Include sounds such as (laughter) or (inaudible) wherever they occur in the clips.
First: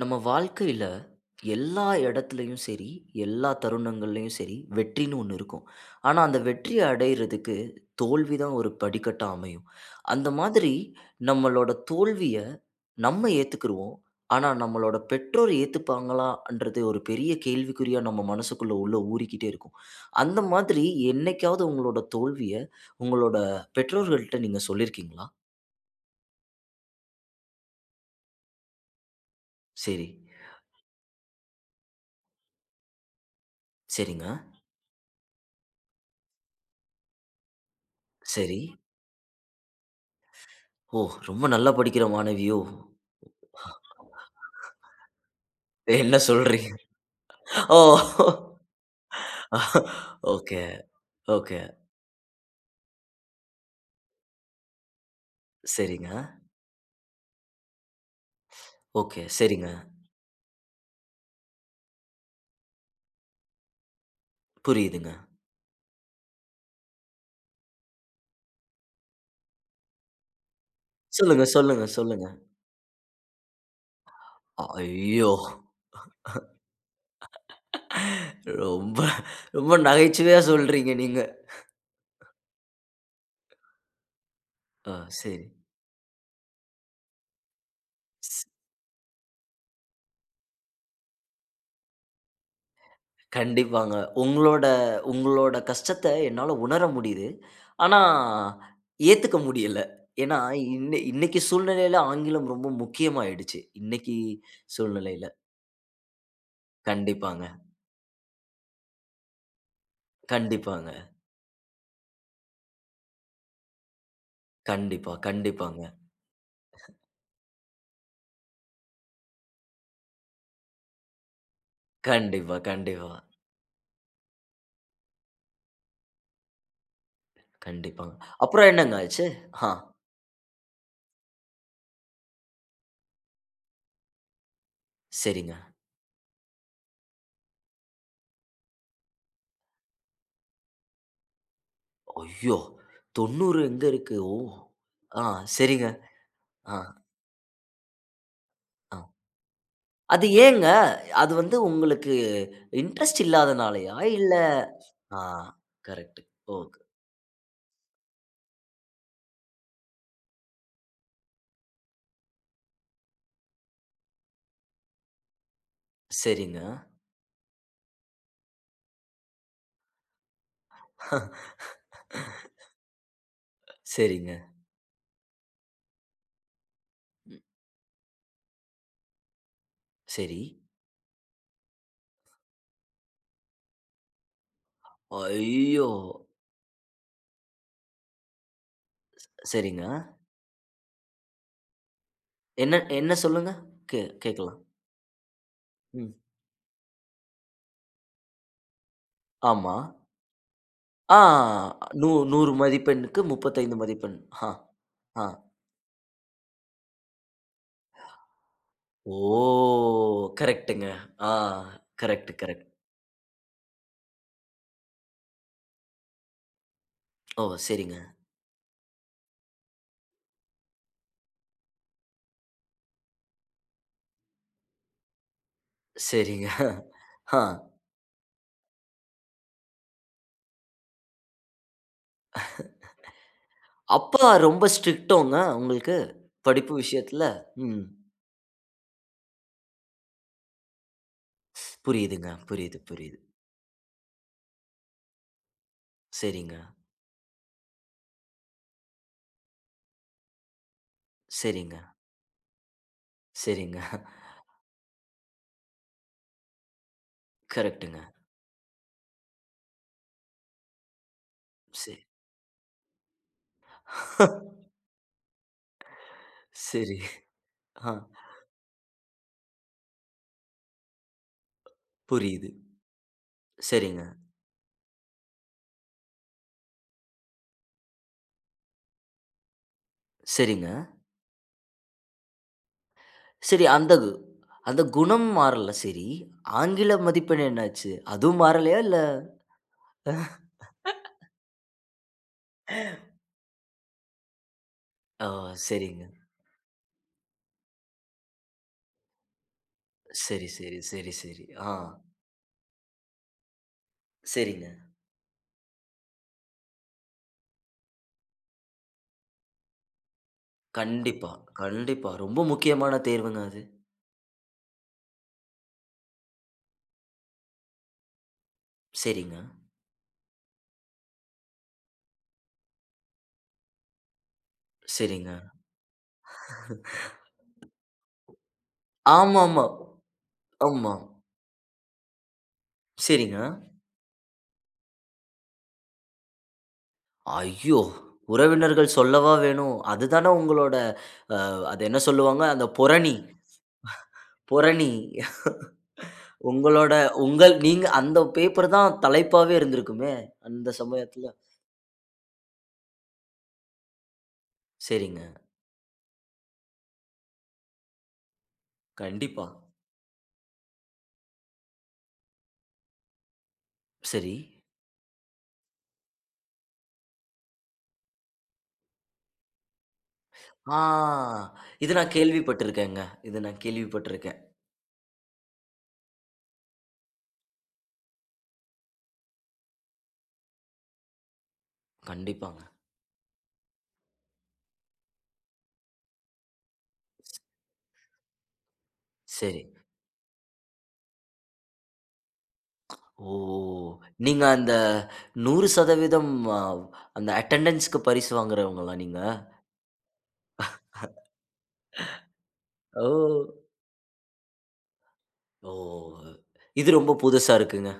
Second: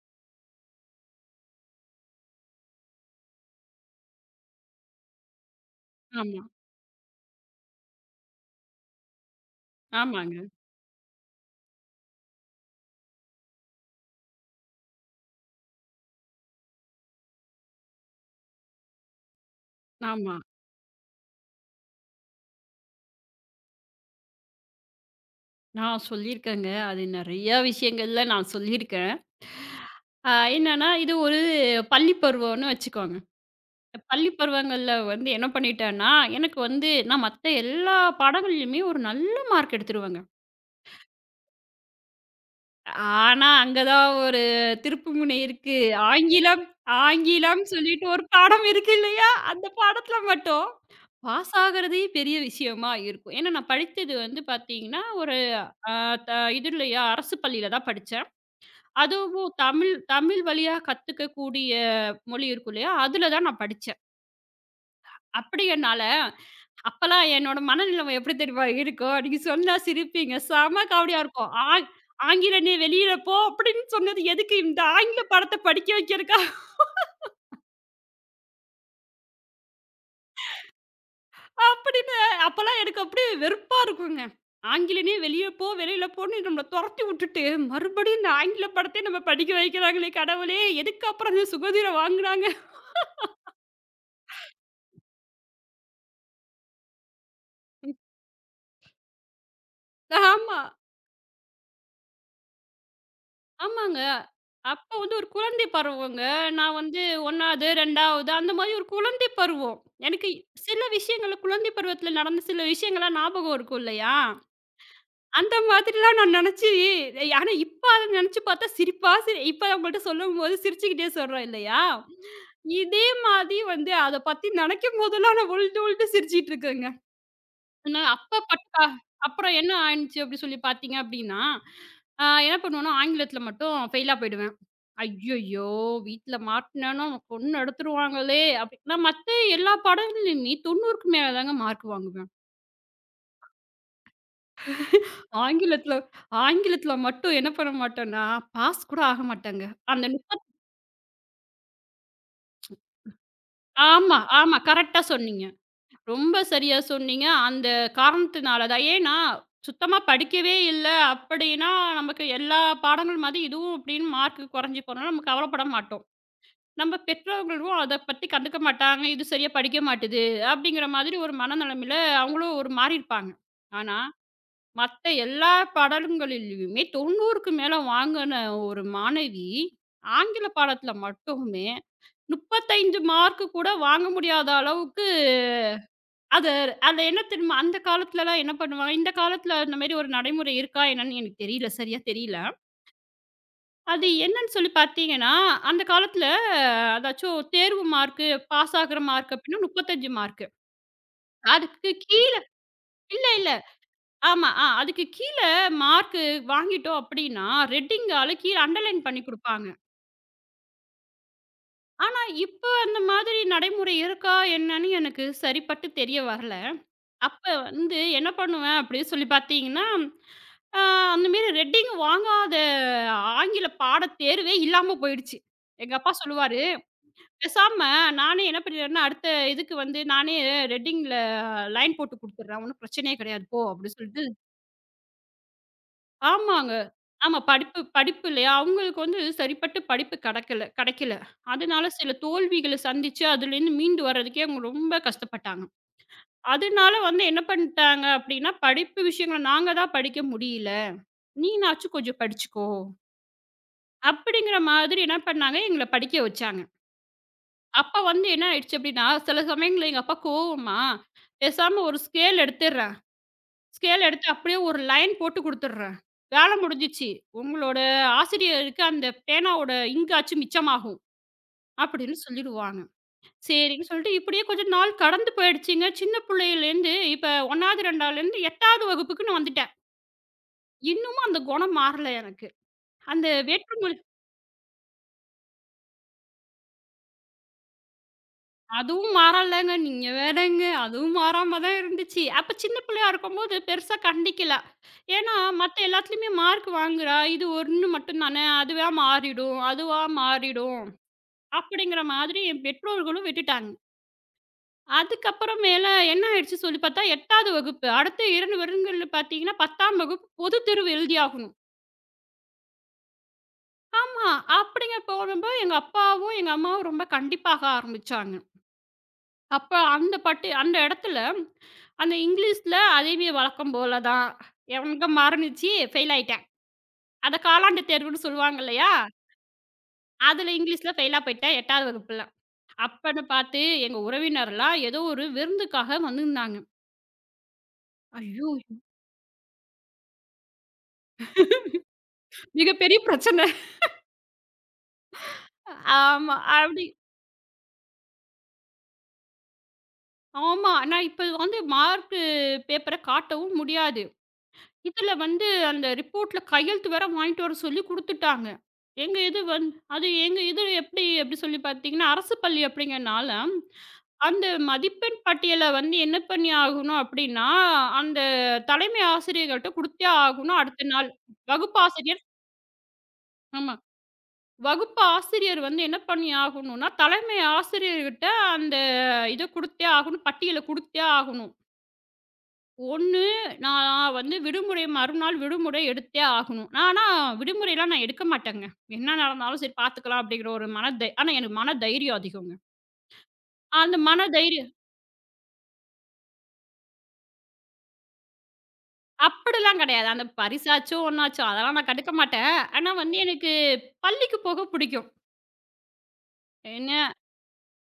நம்ம வாழ்க்கையில் எல்லா இடத்துலையும் சரி, எல்லா தருணங்கள்லையும் சரி, வெற்றின்னு ஒன்று இருக்கும். ஆனால் அந்த ஆமா. வெற்றியை அடையிறதுக்கு தோல்வி தான் ஒரு படிக்கட்டாக அமையும். அந்த ஆமாங்க. மாதிரி நம்மளோட தோல்வியை நம்ம ஏற்றுக்குருவோம். ஆனால் நம்மளோட பெற்றோர் ஏற்றுப்பாங்களான்றது ஒரு பெரிய கேள்விக்குறியாக நம்ம மனசுக்குள்ளே உள்ள ஊறிக்கிட்டே இருக்கும். ஆமா. அந்த மாதிரி என்னைக்காவது உங்களோட தோல்வியை உங்களோட பெற்றோர்கள்ட்ட நீங்கள் சொல்லியிருக்கீங்களா? நான் சொல்லியிருக்கேங்க. அது நெறையா விஷயங்கள்ல நான் சொல்லியிருக்கேன். சரி. என்னன்னா, இது ஒரு பள்ளி பருவம்னு வச்சுக்கோங்க. பள்ளி சரிங்க. பருவங்கள்ல வந்து என்ன பண்ணிட்டேன்னா, எனக்கு வந்து நான் மத்த எல்லா சரி. பாடங்கள்லயுமே ஒரு நல்ல மார்க் எடுத்துருவேங்க. ஓ, ரொம்ப நல்லா படிக்கிற மாணவியோ. ஆனா, அங்க தான் ஒரு திருப்புமுனை இருக்கு. என்ன ஆங்கிலம் சொல்றீங்க? ஆங்கிலம் சொல்லிட்டு ஒரு ஓ! பாடம் இருக்கு இல்லையா? அந்த பாடத்துல ஓகே, மட்டும் பாஸ் ஓகே. ஆகுறதே பெரிய விஷயமா இருக்கும். ஏன்னா, நான் படித்தது வந்து பார்த்தீங்கன்னா, ஒரு அ சரிங்க. த இதுலயா அரசு பள்ளியில தான் படிச்சேன். ஓகே, அதுவும் சரிங்க. தமிழ் தமிழ் வழியா கத்துக்கக்கூடிய மொழி இருக்கும் இல்லையா? அதுல தான் நான் படிச்சேன். புரியுதுங்க. அப்படிங்கிறனால, அப்பலாம் என்னோட மனநிலைமை எப்படி தெரியுமா இருக்கும்? நீங்க சொன்னா சிரிப்பீங்க. செம காமெடியா சொல்லுங்க, இருக்கும். சொல்லுங்க, சொல்லுங்க. ஆங்கில நீ வெளியில போ! அப்படின்னு சொன்னது எதுக்கு? இந்த ஆங்கில ஐயோ! படத்த படிக்க வைக்கிறக்கா? ரொம்ப ரொம்ப நகைச்சுவையா சொல்றீங்க நீங்க. அப்படின்னு அப்போலாம் எனக்கு அப்படியே வெறுப்பா இருக்குங்க. ஆ, ஆங்கிலமே சரி. வெளிய போ, வெளியில போன்னு நம்மள தொரத்தி விட்டுட்டு, மறுபடியும் இந்த ஸ் ஆங்கில படத்தையே நம்ம படிக்க வைக்கிறாங்களே கடவுளே! எதுக்கு அப்புறம் இந்த சுகதீரம் வாங்குனாங்க? கண்டிப்பாங்க. உங்களோட உங்களோட கஷ்டத்த என்னால உணர முடியுது. ஆனா, ஏத்துக்க முடியல. ஏன்னா, ஆமா. இன்னைக்கு சூழ்நிலையில ஆங்கிலம் ரொம்ப முக்கியமாயிடுச்சு. ஆமாங்க. இன்னைக்கு அப்போ வந்து சூழ்நிலையில. ஒரு குழந்தை பருவங்க. நான் வந்து கண்டிப்பாங்க, 1வது, 2வது அந்த மாரி ஒரு குழந்தை பருவம். எனக்கு சில கண்டிப்பாங்க. விஷயங்கள் குழந்தை பருவத்தில நடந்த சில விஷயங்கள்லாம் ஞாபகம் இருக்கும் இல்லையா? கண்டிப்பா, அந்த கண்டிப்பாங்க. மாதிரிலாம் நான் நெனச்சு ஆனா இப்ப அத நெனச்சு பார்த்தா சிரிப்பா இப்ப உங்கள்ட்ட சொல்லும்போது சிரிச்சுக்கிட்டே சொல்றோம் இல்லையா? கண்டிப்பா, இதே கண்டிப்பா, மாதிரி வந்து அத பத்தி நெனைக்கும் போதெல்லாம் நான் உருண்டு உருண்டு சிரிச்சுட்டு இருக்கேங்க. நான் கண்டிப்பாங்க. அப்ப அப்புறம் பட்டா என்னங்க ஆச்சு? அப்புறம் ஆ, என்ன ஆயிடுச்சு அப்டி சொல்லி பார்த்தீங்க அப்டின்னா, என்ன பண்ணுவேன்னா ஆங்கிலத்தில மட்டும் ஃபெயிலா போயிடுவேன். சரிங்க. ஐய்யய்யோ! வீட்ல மாட்டுனேன்னா கொன்னு எடுத்துருவாங்களே! அப்டி நான் மத்த எல்லா பாடங்கள்லயுமே 90க்கு மேல தாங்க மார்க் வாங்குவேன். ஐயோ! 90 எங்க இருக்கு? ஓ! ஆ, சரிங்க. ஆங்கிலத்துல ஆ, ஆங்கிலத்துல மட்டும் என்ன பண்ண மாட்டோம்னா, பாஸ் ஆ. கூட ஆக மாட்டாங்க. அந்த அது முப்பத் (laughs) ஏங்க? அது வந்து உங்களுக்கு இன்ட்ரெஸ்ட் இல்லாதனாலயா? ஆமா, இல்ல. ஆமா. கரெக்ட்டா ஆ, சொன்னீங்க. கரெக்ட். ரொம்ப சரியா ஓகே. சொன்னீங்க. அந்த காரணத்தினால தான். ஏன்னா, சுத்தமா படிக்கவே இல்ல அப்படின்னா, நமக்கு எல்லா பாடங்கள் மாரி இதுவும் அப்படின்னு மார்க் குறைஞ்சு போனாலும் நம்ம கவலைப்பட மாட்டோம். சரிங்க. நம்ம பெற்றோர்களும் அத பத்தி கண்டுக்க மாட்டாங்க. இது சரியா படிக்க மாட்டுது அப்படிங்கிற மாதிரி ஒரு (laughs) மனநிலைமையில அவங்களும் ஒரு மாறி இருப்பாங்க. ஆனா சரிங்க. மத்த எல்லா பாடல்களிலுமே 90க்கு மேல வாங்குன ஒரு மாணவி, சரி. ஆங்கில பாடத்துல மட்டுமே 35 மார்க் கூட வாங்க முடியாத அளவுக்கு ஐயோ! அது அதுல என்ன தெரியுமா? அந்த காலத்துலலாம் என்ன பண்ணுவாங்க, இந்த காலத்துல அந்த சரிங்க. மாரி ஒரு நடைமுறை இருக்கா என்னன்னு எனக்கு தெரியல. சரியா தெரியல. என்ன என்ன சொல்லுங்க? அது என்னன்னு கேட்கலாம். சொல்லி பார்த்தீங்கன்னா, அந்த ம். காலத்துல அதாச்சும் தேர்வு மார்க்கு, பாஸ் ஆகுற மார்க் அப்டின்னா ஆமா. 35 மார்க்கு. ஆ. அதுக்கு கீழ 100 மதிப்பெண்ணுக்கு இல்ல, இல்ல. 35 மதிப்பெண். ஆமா. ஆ, ஆ அதுக்கு ஆ. கீழ மார்க்கு வாங்கிட்டோம் அப்டின்னா, ரெட்டிங்கால கீழ அண்டர்லைன் பண்ணி குடுப்பாங்க. ஓ! கரெக்ட்டுங்க. ஆ, ஆனா, கரெக்ட், இப்ப கரெக்ட். அந்த மாதிரி நடைமுறை இருக்கா என்னன்னு எனக்கு சரிப்பட்டு தெரிய வரல. ஓ! அப்ப சரிங்க. வந்து என்ன பண்ணுவேன் அப்டின்னு சொல்லி பார்த்தீங்கன்னா, அ அந்த மாரி ரெட்டிங் வாங்காத ஆங்கில பாடத் தேர்வே இல்லாம போயிடுச்சு. எங்க அப்பா சரிங்க. சொல்லுவாரு, ஆ. "பேசாம நானே என்ன பண்ணிடுறேன்னா, அடுத்த இதுக்கு வந்து நானே ரெட்டிங்ல லைன் போட்டு குடுத்துடுறேன். ஒண்ணும் பிரச்சனையே கெடையாது போ" அப்டின்னு சொல்லிட்டு அப்பா ரொம்ப ஸ்ட்ரிக்ட்டோங்க உங்களுக்கு? படிப்பு ஆமாங்க. விஷயத்துல? ஆமா. படிப்பு ம். படிப்பு இல்லையா? அவங்களுக்கு வந்து சரிப்பட்டு படிப்பு கெடைக்கல கெடைக்கல. அதனால சில புரியுதுங்க. தோல்விகள புரியுது, புரியுது. சந்திச்சு அதுலேருந்து மீண்டு வர்றதுக்கே அவங்க ரொம்ப கஷ்டப்பட்டாங்க. சரிங்க, அதனால வந்து என்ன பண்ணிட்டாங்க அப்டின்னா, படிப்பு விஷயங்கள நாங்க தான் படிக்க முடியல. சரிங்க, நீனாச்சும் கொஞ்சம் படிச்சுக்கோ! சரிங்க. அப்படிங்கிற மாதிரி என்ன பண்ணாங்க, எங்கள படிக்க வச்சாங்க. அப்ப கரெக்ட்டுங்க. வந்து என்ன ஆயிடுச்சு அப்டின்னா, சில சமயங்கள்ல எங்க அப்பா கோவமா, பேசாம சரி. ஒரு ஸ்கேல் எடுத்துடுறேன். ஸ்கேல் எடுத்து அப்படியே (laughs) ஒரு லைன் போட்டு குடுத்துடுறேன். வேலை சரி. முடிஞ்சுச்சு. உங்களோட ஆ, ஆசிரியருக்கு அந்த பேனாவோட இங்க் ஆச்சு மிச்சமாகும். அப்படின்னு புரியுது. சொல்லிடுவாங்க. சரின்னு சரிங்க, சொல்லிட்டு இப்படியே கொஞ்சம் நாள் கடந்து போயிடுச்சுங்க. சின்ன பிள்ளையிலேருந்து இப்ப 1வது, 2வதுலேருந்து 8வது வகுப்புக்குன்னு வந்துட்டேன். சரிங்க. இன்னமும் அந்த குணம் மாறல எனக்கு. அந்த சரி. வேற்றுமொழி அந்த குணம் மாறல, சரி. ஆங்கில மதிப்பெண் என்னாச்சு? அதுவும் மாறலையா இல்ல? அதுவும் மாறலங்க. நீங்க வேறங்க. அதுவும் மாறாம தான் இருந்துச்சு. அப்ப சின்ன பிள்ளையா இருக்கும்போது பெருசா கண்டிக்கல. ஓ! ஏன்னா, மத்த சரிங்க. எல்லாத்துலயுமே மார்க் வாங்குறா. இது 1 மட்டும் தானே. அதுவா மாறிடும். அதுவா சரி, சரி, மாறிடும். சரி, சரி. ஆ. அப்படிங்கிற மாதிரி என் பெற்றோர்களும் விட்டுட்டாங்க. சரிங்க. அதுக்கப்புறமேல என்ன ஆயிடுச்சு சொல்லி பார்த்தா 8வது வகுப்பு. அடுத்த 2 வருடங்கள்ல பார்த்தீங்கன்னா, 10ஆம் வகுப்பு பொதுத் தேர்வு கண்டிப்பா, எழுதியாகணும். கண்டிப்பா. ரொம்ப முக்கியமான தேர்வுங்க அது. ஆமா. அப்படிங்க போகும்போது எங்க அப்பாவும், எங்க அம்மாவும் ரொம்ப கண்டிப்பாக ஆரம்பிச்சாங்க. சரிங்க, அப்ப அந்த பட்டு அந்த இடத்துல, அந்த இங்கிலீஷ்ல அதேவே வழக்கம் போல தான். எனக்கு சரிங்க. மறந்துச்சு, ஃபெயில் ஆயிட்டேன். அத காலாண்டு தேர்வுன்னு சொல்லுவாங்க இல்லையா? ஆமாமா. ஆமா. அதுல இங்கிலீஷ்ல ஆமா. ஃபெயிலா போயிட்டேன் 8வது வகுப்புல. அப்பன்னு சரிங்க. பார்த்து எங்க உறவினர்லாம் ஏதோ ஒரு விருந்துக்காக வந்திருந்தாங்க. ஐயோ! ஐயோ! உறவினர்கள் சொல்லவா வேணும்? அதுதானே உங்களோட. அ அது என்ன சொல்லுவாங்க? அந்த மிகப்பெரிய பொறணி. பிரச்சனை. பொறணி. ஆமா. அப்படி உங்களோட உங்கள் நீங்க அந்த பேப்பர் தான் தலைப்பாவே இருந்திருக்குமே ஆமா. அந்த நான் சமயத்துல! இப்ப வந்து மார்க்கு பேப்பர காட்டவும் முடியாது. இதுல சரிங்க. வந்து அந்த ரிப்போர்ட்ல கையெழுத்து வேற வாங்கிட்டு வர சொல்லி குடுத்துட்டாங்க. எங்க இது கண்டிப்பா. வந் அது எங்க இது எப்படி அப்படி சொல்லி பார்த்தீங்கன்னா, அரசு பள்ளி அப்படிங்கிறனால, சரி. அந்த மதிப்பெண் பட்டியல வந்து என்ன பண்ணி ஆகணும் அப்படின்னா, அந்த தலைமை ஆசிரியர்கள்ட்ட குடுத்தே ஆகணும் அடுத்த நாள். ஆ, வகுப்பு இது நான் ஆசிரியர் கேள்விப்பட்டிருக்கேங்க. இது நான் ஆமா. கேள்விப்பட்டிருக்கேன். வகுப்பு ஆசிரியர் வந்து என்ன பண்ணி ஆகணும்னா, தலைமை ஆசிரியர்கிட்ட அந்த இத குடுத்தே ஆகணும், பட்டியல குடுத்தே ஆகணும். கண்டிப்பாங்க. ஒண்ணு நான் வந்து விடுமுறை மறுநாள் விடுமுறை எடுத்தே ஆகணும். நான் ஆனா விடுமுறைலாம் நான் எடுக்க மாட்டேங்க. என்ன சரி. நடந்தாலும் சரி பார்த்துக்கலாம் அப்படிங்கிற ஒரு மன தை ஆனா எனக்கு மன தைரியம் அதிகங்க. ஓ! அந்த மன நீங்க அந்த தைரியம் 100% அ அந்த அட்டெண்டன்ஸ்க்கு பரிசு வாங்குறவங்களா நீங்க? அப்படிலாம் கிடையாது. அந்த பரிசாச்சும் ஒண்ணாச்சும் அதெல்லாம் நான் கண்டுக்க மாட்டேன். ஆனா ஓ! வந்து எனக்கு பள்ளிக்கு போக பிடிக்கும். ஓ! இது என்ன ரொம்ப புதுசா இருக்குங்க.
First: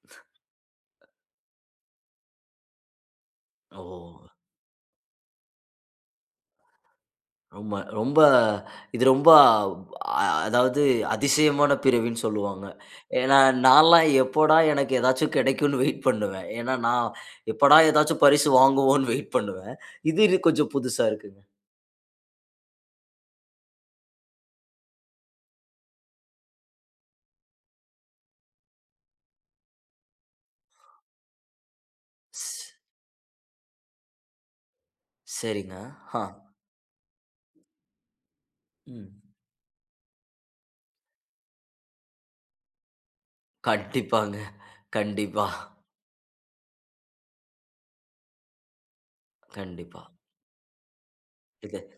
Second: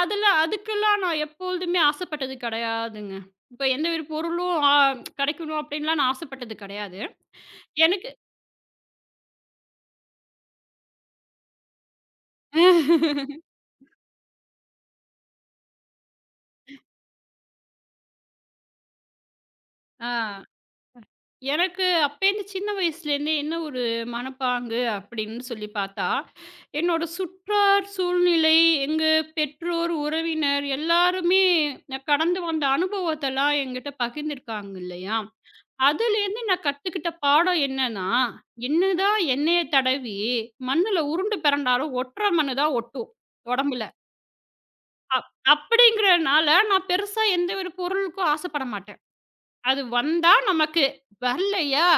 அதெல்லாம் அதுக்கெல்லாம் நான் எப்பொழுதுமே ஆசைப்பட்டது கிடையாதுங்க. இப்ப எந்த ஒரு ஓ! பொருளும் ஆ கிடைக்கணும் அப்படின்லாம் நான் ஆசைப்பட்டது கிடையாது. ஆமா. எனக்கு ரொம்ப. இது ரொம்ப அ அதாவது அதிசயமான பிறவின்னு சொல்லுவாங்க. ஏன்னா, (laughs) நான்லாம் எப்போடா எனக்கு ஏதாச்சும் கிடைக்கும்னு வெயிட் பண்ணுவேன். ஏன்னா, நான் எப்படா ஏதாச்சும் பரிசு வாங்குவோம்ன்னு வெயிட் பண்ணுவேன். இது இது ஆ. கொஞ்சம் புதுசா இருக்குங்க. எனக்கு அப்பேருந்து சின்ன வயசுலேருந்தே என்ன ஒரு மனப்பாங்கு அப்படின்னு சொல்லி பார்த்தா, என்னோட சுற்றார், சூழ்நிலை, எங்க பெற்றோர், உறவினர் எல்லாருமே நான் கடந்து ஸ் வந்த அனுபவத்தெல்லாம் என்கிட்ட பகிர்ந்திருக்காங்க இல்லையா? சரிங்க. ஆ. அதுலேருந்து நான் கத்துக்கிட்ட பாடம் என்னன்னா, ம். என்னதான் எண்ணெய தடவி மண்ணுல உருண்டு பெரண்டாலும் ஒட்டுற மண்ணு தான் ஒட்டும், உடம்புல. கண்டிப்பாங்க. அப் கண்டிப்பா, அப்படிங்கிறனால நான் பெருசா எந்த ஒரு பொருளுக்கும் ஆசைப்பட மாட்டேன். அது கண்டிப்பா. வந்தா நமக்கு, இது வரலையா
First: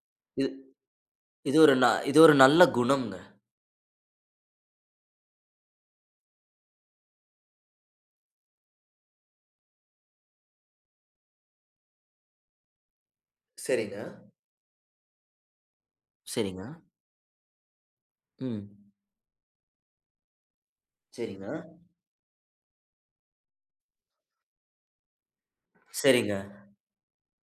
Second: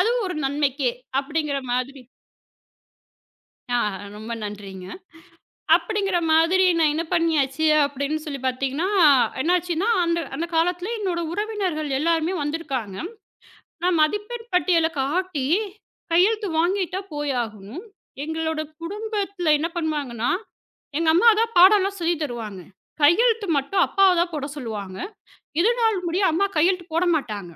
அதுவும் ஒரு இது நன்மைக்கே இது அப்படிங்கிற ஒரு ந மாதிரி. இது ஒரு நல்ல குணம்ங்க. ஆ ரொம்ப நன்றிங்க. அப்படிங்கிற மாதிரி நான் என்ன பண்ணியாச்சு அப்படின்னு சொல்லி பார்த்தீங்கன்னா, என்னாச்சுன்னா அந்த அந்த காலத்தில என்னோட உறவினர்கள் எல்லாருமே வந்திருக்காங்க. சரிங்க. நான் மதிப்பெண் பட்டியல காட்டி கையெழுத்து சரிங்க. வாங்கிட்டா போய் ஆகணும். எங்களோட ம். குடும்பத்தில என்ன பண்ணுவாங்கன்னா, எங்க அம்மா சரிங்க. தான் பாடம்லாம் சொல்லித் தருவாங்க. கையெழுத்து மட்டும் அப்பாவ தான் போட சொல்லுவாங்க. இதுநாள் முடிய சரிங்க. அம்மா கையெழுத்து போட மாட்டாங்க.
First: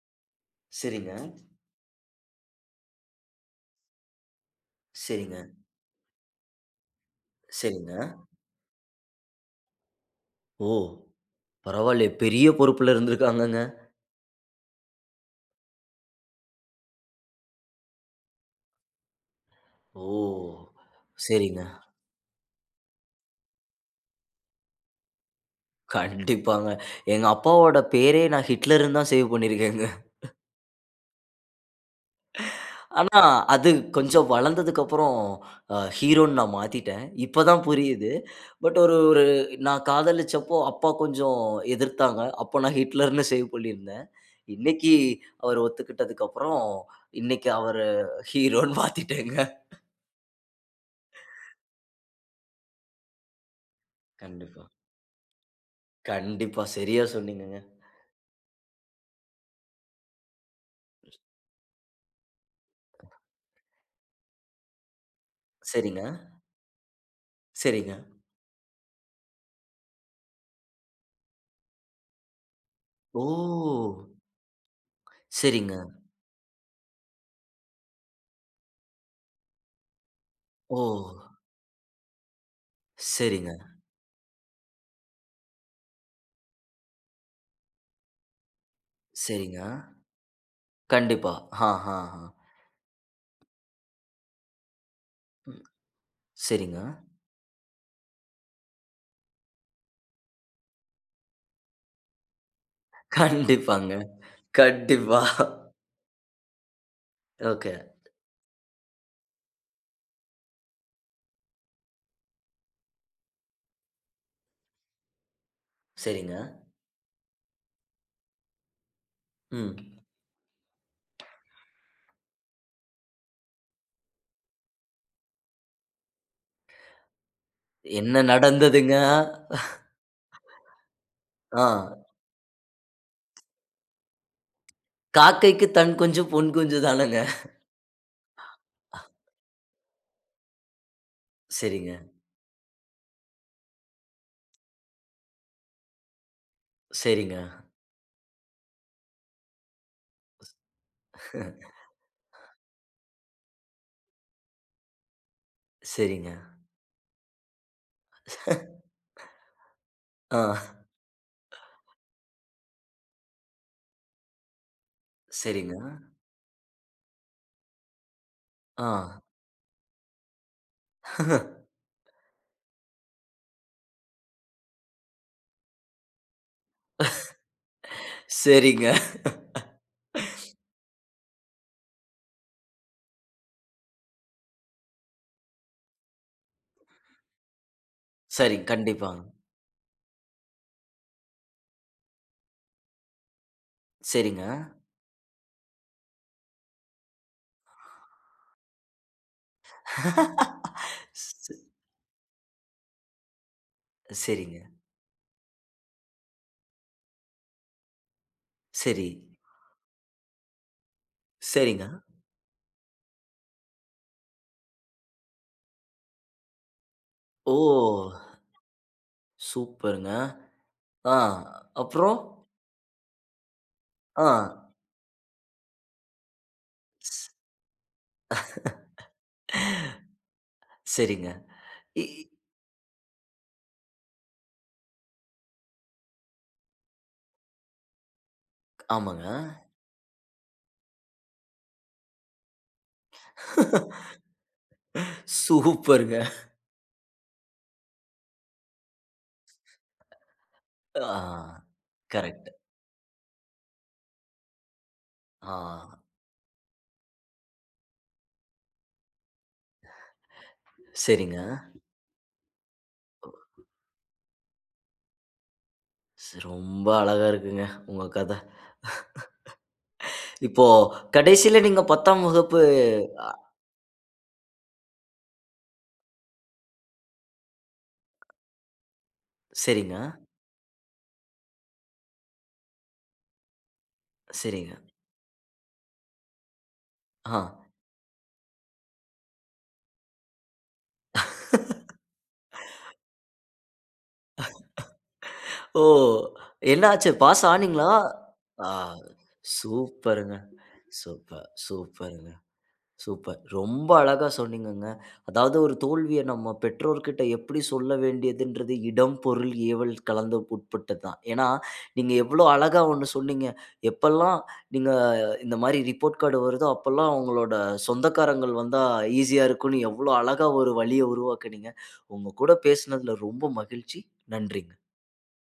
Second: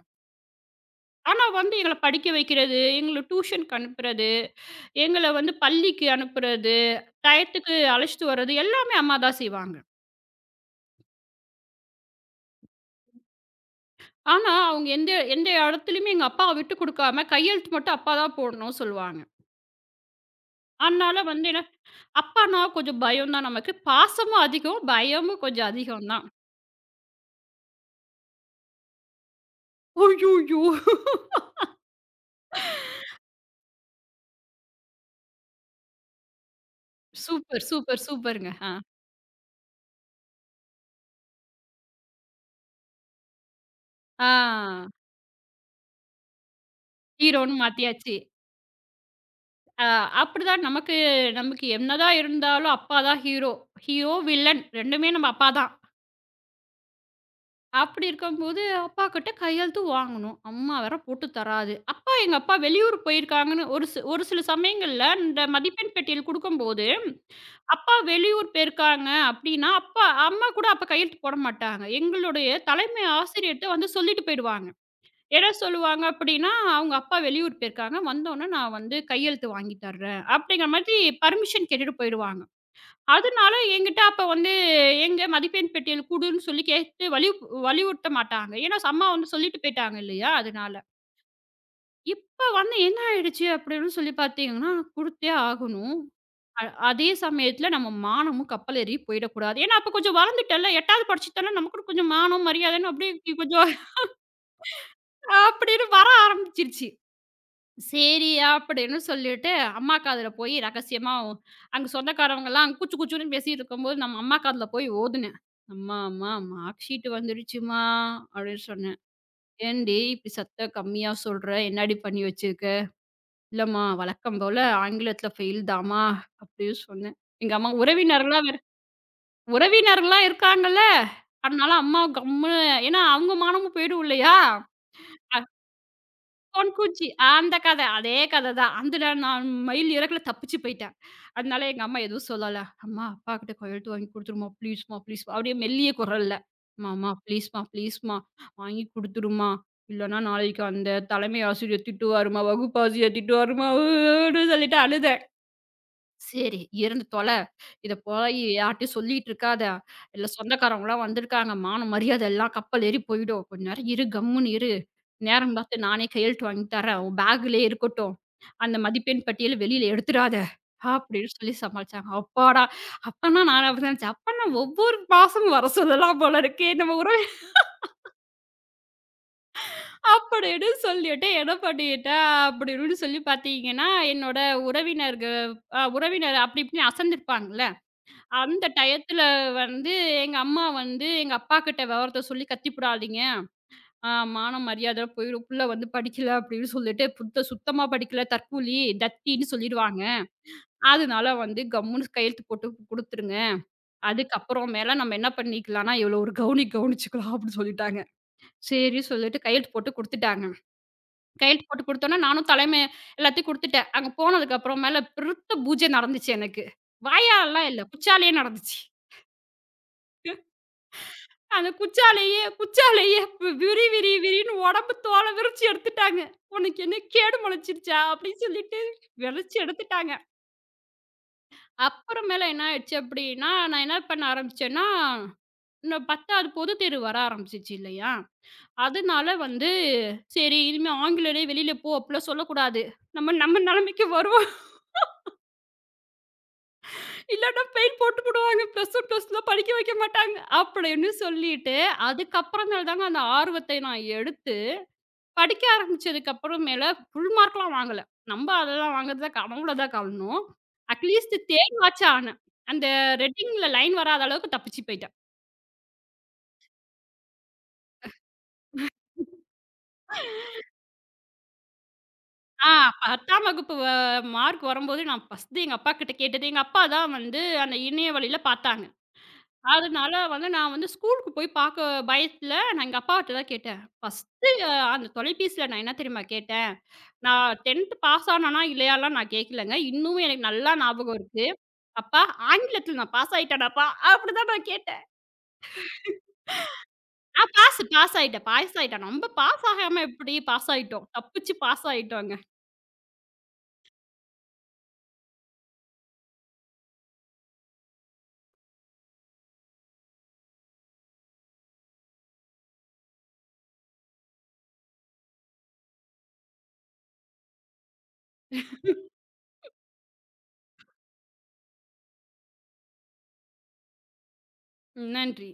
சரிங்க. சரிங்க. ஆனா வந்து எங்கள படிக்க வைக்கிறது, எங்கள டியூஷனுக்கு அனுப்புறது, எங்கள சரிங்க. வந்து பள்ளிக்கு அனுப்புறது, டயத்துக்கு சரிங்க. அழைச்சிட்டு வர்றது எல்லாமே அம்மா தான் செய்வாங்க. ஓ! பரவாயில்லையே, பெரிய பொறுப்புல இருந்திருக்காங்கங்க. ஆனா, அவங்க எந்த எந்த இடத்துலயுமே எங்க அப்பாவ விட்டு குடுக்காம கையெழுத்து மட்டும் அப்பா தான் போடணும்னு சொல்லுவாங்க. ஓ! அதனால வந்து என்ன சரிங்க. அப்பான்னா கொஞ்சம் பயம் தான் நமக்கு. பாசமும் அதிகம், பயமும் கொஞ்சம் அதிகம் தான். கண்டிப்பாங்க. எங்க அப்பாவோட பேரே நான் ஹிட்லர்ன்னு தான் சேவ் பண்ணியிருக்கேங்க. அய்யய்யோ! (laughs) ஆனா, அது கொஞ்சம் வளர்ந்ததுக்கப்புறம் ஹீரோன்னு நான் மாத்திட்டேன். இப்ப தான் சூப்பர், சூப்பர், புரியுது. சூப்பருங்க. ஆ. பட் ஒரு ஒரு நான் காதலிச்சப்போ அப்பா கொஞ்சம் எதிர்த்தாங்க. அப்போ நான் ஹிட்லர்ன்னு சேவ் பண்ணியிருந்தேன். ஆ. இன்னைக்கு அவர் ஒத்துக்கிட்டதுக்கப்புறம், இன்னைக்கு ஹீரோன்னு அவர மாத்தியாச்சு. ஹீரோன்னு மாத்திட்டேங்க. அ அப்படிதான் நமக்கு நமக்கு என்னதான் இருந்தாலும் அப்பா தான் ஹீரோ. ஹீரோ, கண்டிப்பா. வில்லன் 2மே நம்ம அப்பா தான். கண்டிப்பா. சரியா சொன்னீங்கங்க. அப்படி இருக்கும்போது அப்பாகிட்ட கையெழுத்து வாங்கணும். அம்மா வேற போட்டு தராது. அப்பா எங்க அப்பா வெளியூர் போயிருக்காங்கன்னு ஒரு சில சமயங்கள்ல இந்த மதிப்பெண் சரிங்க. பெட்டியல் குடுக்கும்போது, சரிங்க. அப்பா வெளியூர் போயிருக்காங்க அப்படின்னா, அப்பா அம்மா கூட அப்ப கையெழுத்து போட மாட்டாங்க. எங்களுடைய தலைமை ஓ! ஆசிரியர்ட்ட வந்து சொல்லிட்டு போயிடுவாங்க. என்ன சரிங்க. சொல்லுவாங்க அப்படின்னா, அவங்க அப்பா வெளியூர் போயிருக்காங்க. வந்தோனே நான் வந்து கையெழுத்து வாங்கி தர்றேன். அப்படிங்கிற ஓ! மாதிரி பர்மிஷன் கேட்டுட்டு போயிடுவாங்க. சரிங்க, அதனால என்கிட்ட அப்ப வந்து எங்க மதிப்பெண் பெட்டியல் குடுன்னு சொல்லி கேட்டு வலியுறுத்த மாட்டாங்க. ஏன்னா அம்மா வந்து சொல்லிட்டு சரிங்க. போயிட்டாங்க இல்லையா? அதனால. கண்டிப்பா. ஆ, ஆ, ஆ. இப்ப வந்து என்ன ஆயிடுச்சு அப்படின்னு சொல்லி பார்த்தீங்கன்னா, குடுத்தே ம். ஆகணும். அ சரிங்க. அதே சமயத்துல நம்ம மானமும் கப்பல் ஏறி போயிடக்கூடாது. ஏன்னா அப்ப கொஞ்சம் வளர்ந்துட்டேன்ல. 8வது படிச்சுட்டேன்ல. நமக்கு கொஞ்சம் மானம், மரியாதைன்னு அப்படியே கொஞ்சம் கண்டிப்பாங்க. கண்டிப்பா. (laughs) அப்படின்னு வர ஆரம்பிச்சிருச்சு. ஓகே. சரி அப்படின்னு சொல்லிட்டு அம்மா காதுல போய் ரகசியமா அங்க சொந்தக்காரவங்கலாம் குச்சு குச்சுன்னு பேசிட்டு இருக்கும்போது நம்ம அம்மா காதுல போய் ஓதுனேன். "அம்மா, அம்மா சரிங்க. மார்க் ஷீட் வந்துடுச்சும்மா" அப்படின்னு சொன்னேன். "ஏன்டி ம். இப்படி சத்தம் கம்மியா சொல்ற? என்னாடி பண்ணி வச்சிருக்க?" "இல்லம்மா வழக்கம் போல ஆங்கிலத்துல ஃபெயில் தாம்மா" அப்படின்னு சொன்னேன். எங்க அம்மா என்ன உறவினர்லாம் வேற நடந்ததுங்க? உறவினர்லாம் இருக்காங்கல்ல, ஆ. அதனால அம்மா கம்முனு ஏன்னா அவங்க மானமும் போயிடும் இல்லையா? காக்கைக்கு தன் குஞ்சு, பொன் குஞ்சு தொன்குச்சி. தானங்க. அந்த கத. அதே கத தான். அதுல நான் மயில் இறகுல தப்பிச்சு போயிட்டேன். அதனால எங்க சரிங்க, அம்மா எதுவும் சொல்லல. "அம்மா, அப்பாகிட்ட கையெழுத்து வாங்கி குடுத்துருமா ப்ளீஸ்மா, ப்ளீஸ்மா" அப்படியே மெல்லிய குரல்ல. "அம்மா, அம்மா சரிங்க. ப்ளீஸ்மா, ப்ளீஸ்மா வாங்கி குடுத்துருமா. இல்லன்னா நாளைக்கு அந்த தலைமை ஆசிரியர் திட்டுவாரும்மா, வகுப்பாசிரியர் திட்டுவாரும்மா" ன்னு சொல்லிட்டு அழுதேன். சரிங்க. சரி, இருந்து தொல. இத போய் யார்ட்டயும் சொல்லிட்டு இருக்காத. இல்ல ஆ. சொந்தக்காரவங்கலாம் வந்திருக்காங்க. மான, மரியாதை எல்லாம் கப்பல் ஏறி போயிடும். கொஞ்ச நேரம் இரு, கம்முன்னு இரு. நேரம் பார்த்து சரிங்க. நானே கையெழுத்து வாங்கி தரேன். உன் பேக்லயே இருக்கட்டும். அந்த ஆ. மதிப்பெண் பட்டியல வெளியில எடுத்துடாத." அப்படின்னு சொல்லி சமாளிச்சாங்க. அப்பாடா! அப்பன்னா நான் அப்படி நினைச்சேன். அப்பன்னா ஒவ்வொரு மாசமும் வர சொல்லலாம் போல இருக்கே நம்ம உறவு சரிங்க. அப்படின்னு சொல்லிட்டு என்ன பண்ணிட்டேன் அப்படின்னு சொல்லி பார்த்தீங்கன்னா, என்னோட உறவினர்கள் உறவினர் அப்படி இப்படின்னு அசந்திருப்பாங்கல்ல. சரி. அந்த கண்டிப்பாங்க. டயத்துல வந்து எங்க அம்மா வந்து, எங்க அப்பாகிட்ட விவரத்த சொல்லி கத்திப்புடாதீங்க. ஆ சரிங்க. மானம், மரியாதை போயிரும். புள்ள வந்து படிக்கல அப்படின்னு சொல்லிட்டு, புத்த சுத்தமா படிக்கல, தற்கூலி, தத்தின்னு சொல்லிருவாங்க. அதனால ச வந்து கம்முன்னு கையெழுத்து போட்டு குடுத்துருங்க. சரிங்க. அதுக்கப்புறம் மேல நம்ம என்ன பண்ணிக்கலாம்னா, இவ்வளோ ஒரு கவனி கவனிச்சுக்கலாம் அப்படின்னு சொல்லிட்டாங்க. சரி சரி. சொல்லிட்டு கையெழுத்து போட்டு குடுத்துட்டாங்க. கையெழுத்து போட்டு சரிங்க. குடுத்தோனே, நானும் தலைமை எல்லாத்தையும் குடுத்துட்டேன். அங்க போனதுக்கு அப்புறம் மேல பெருத்த பூஜை நடந்துச்சு எனக்கு. ஓ! வாயாலலாம் இல்ல, புச்சாலயே நடந்துச்சு. சூப்பருங்க. ஆ, அந்த அப்புறம்? குச்சாலேயே குச்சாலேயே விரி விரி ஆ. விரின்னு உடம்பு தோலை விரிச்சு எடுத்துட்டாங்க உனக்கு என்ன ஸ் கேடு முளைச்சிருச்சா அப்படின்னு சொல்லிட்டு விளைச்சு எடுத்துட்டாங்க சரிங்க. இ அப்புறமேல என்ன ஆயிடுச்சு அப்படின்னா நான் என்ன பண்ண ஆரம்பிச்சேன்னா இன்னும் 10வது பொது தேர்வு வர ஆரம்பிச்சிச்சு இல்லையா ஆமாங்க. அதனால வந்து சரி இனிமே ஆங்கிலேயே வெளியில போ அப்படிலாம் சொல்லக்கூடாது நம்ம நம்ம நிலைமைக்கு வருவோம் சூப்பருங்க. இல்லைன்னா பெயின் போட்டு விடுவாங்க ப்ளஸ் ஒன் ப்ளஸ் படிக்க வைக்க மாட்டாங்க ஆ, அப்படின்னு சொல்லிட்டு கரெக்ட். அதுக்கப்புறமேல தாங்க அந்த ஆர்வத்தை நான் எடுத்து ஆ, படிக்க ஆரம்பிச்சதுக்கு அப்புறமேல ஃபுல் மார்க்லாம் வாங்கல. நம்ப அதெல்லாம் வாங்குறத கனவுல தான் காணோம். அட்லீஸ்ட் சரிங்க. தேர்வாச்சும் ஆனேன். அந்த ரெட்டிங்ல லைன் வராத அளவுக்கு தப்பிச்சு போயிட்டேன். ரொம்ப அழகா இருக்குங்க உங்க கதை. இப்போ கடைசியில நீங்க 10ஆம் வகுப்பு. ஆ 10ஆம் வகுப்பு மார்க் வரும்போது நான் ஃபர்ஸ்ட் எங்க அப்பா கிட்ட கேட்டது, எங்க அப்பா தான் வந்து அந்த இணைய வழியில பார்த்தாங்க. சரிங்க, அதனால வந்து நான் வந்து ஸ்கூலுக்கு போய் பார்க்க பயத்துல நான் எங்க அப்பாட்ட தான் கேட்டேன். ஃபர்ஸ்ட் சரிங்க. அந்த தொலைபேசியில நான் என்ன தெரியுமா கேட்டேன்? ஆ. நான் 10ஆம் பாஸ் ஆனனா இல்லையான்லாம் நான் கேட்கலங்க. இன்னமும் எனக்கு நல்லா ஞாபகம் இருக்கு. அப்பா, ஆங்கிலத்தில நான் பாஸ் ஆயிட்டேனாப்பா! அப்படிதான் நான் கேட்டேன். ஓ! என்ன ஆச்சு? பாஸ் ஆ பாஸு ஆனீங்களா? பாஸ் ஆயிட்டேன், ஆ, பாஸ் ஆயிட்டேன். நம்ப பாஸ் ஆகாம எப்படி சூப்பருங்க. பாஸ் ஆயிட்டோம். சூப்பர், தப்பிச்சு பாஸ் சூப்பருங்க. ஆயிட்டோங்க. சூப்பர். ரொம்ப அழகா சொன்னீங்கங்க. அதாவது ஒரு தோல்விய நம்ம பெற்றோர்கிட்ட எப்படி சொல்ல வேண்டியதுன்றது இடம், பொருள், ஏவல் கலந்து உட்பட்டது தான். ஏன்னா, நீங்க எவ்வளோ அழகா ஒண்ணு சொன்னீங்க. எப்பல்லாம் நீங்க இந்த மாரி ரிப்போர்ட் கார்டு வருதோ, அப்பல்லாம் உங்களோட சொந்தக்காரங்கள் வந்தா ஈஸியா இருக்கும்னு எவ்வளோ அழகா ஒரு வழிய உருவாக்குனீங்க. உங்க கூட பேசினதுல ரொம்ப மகிழ்ச்சி. நன்றிங்க. நன்றி.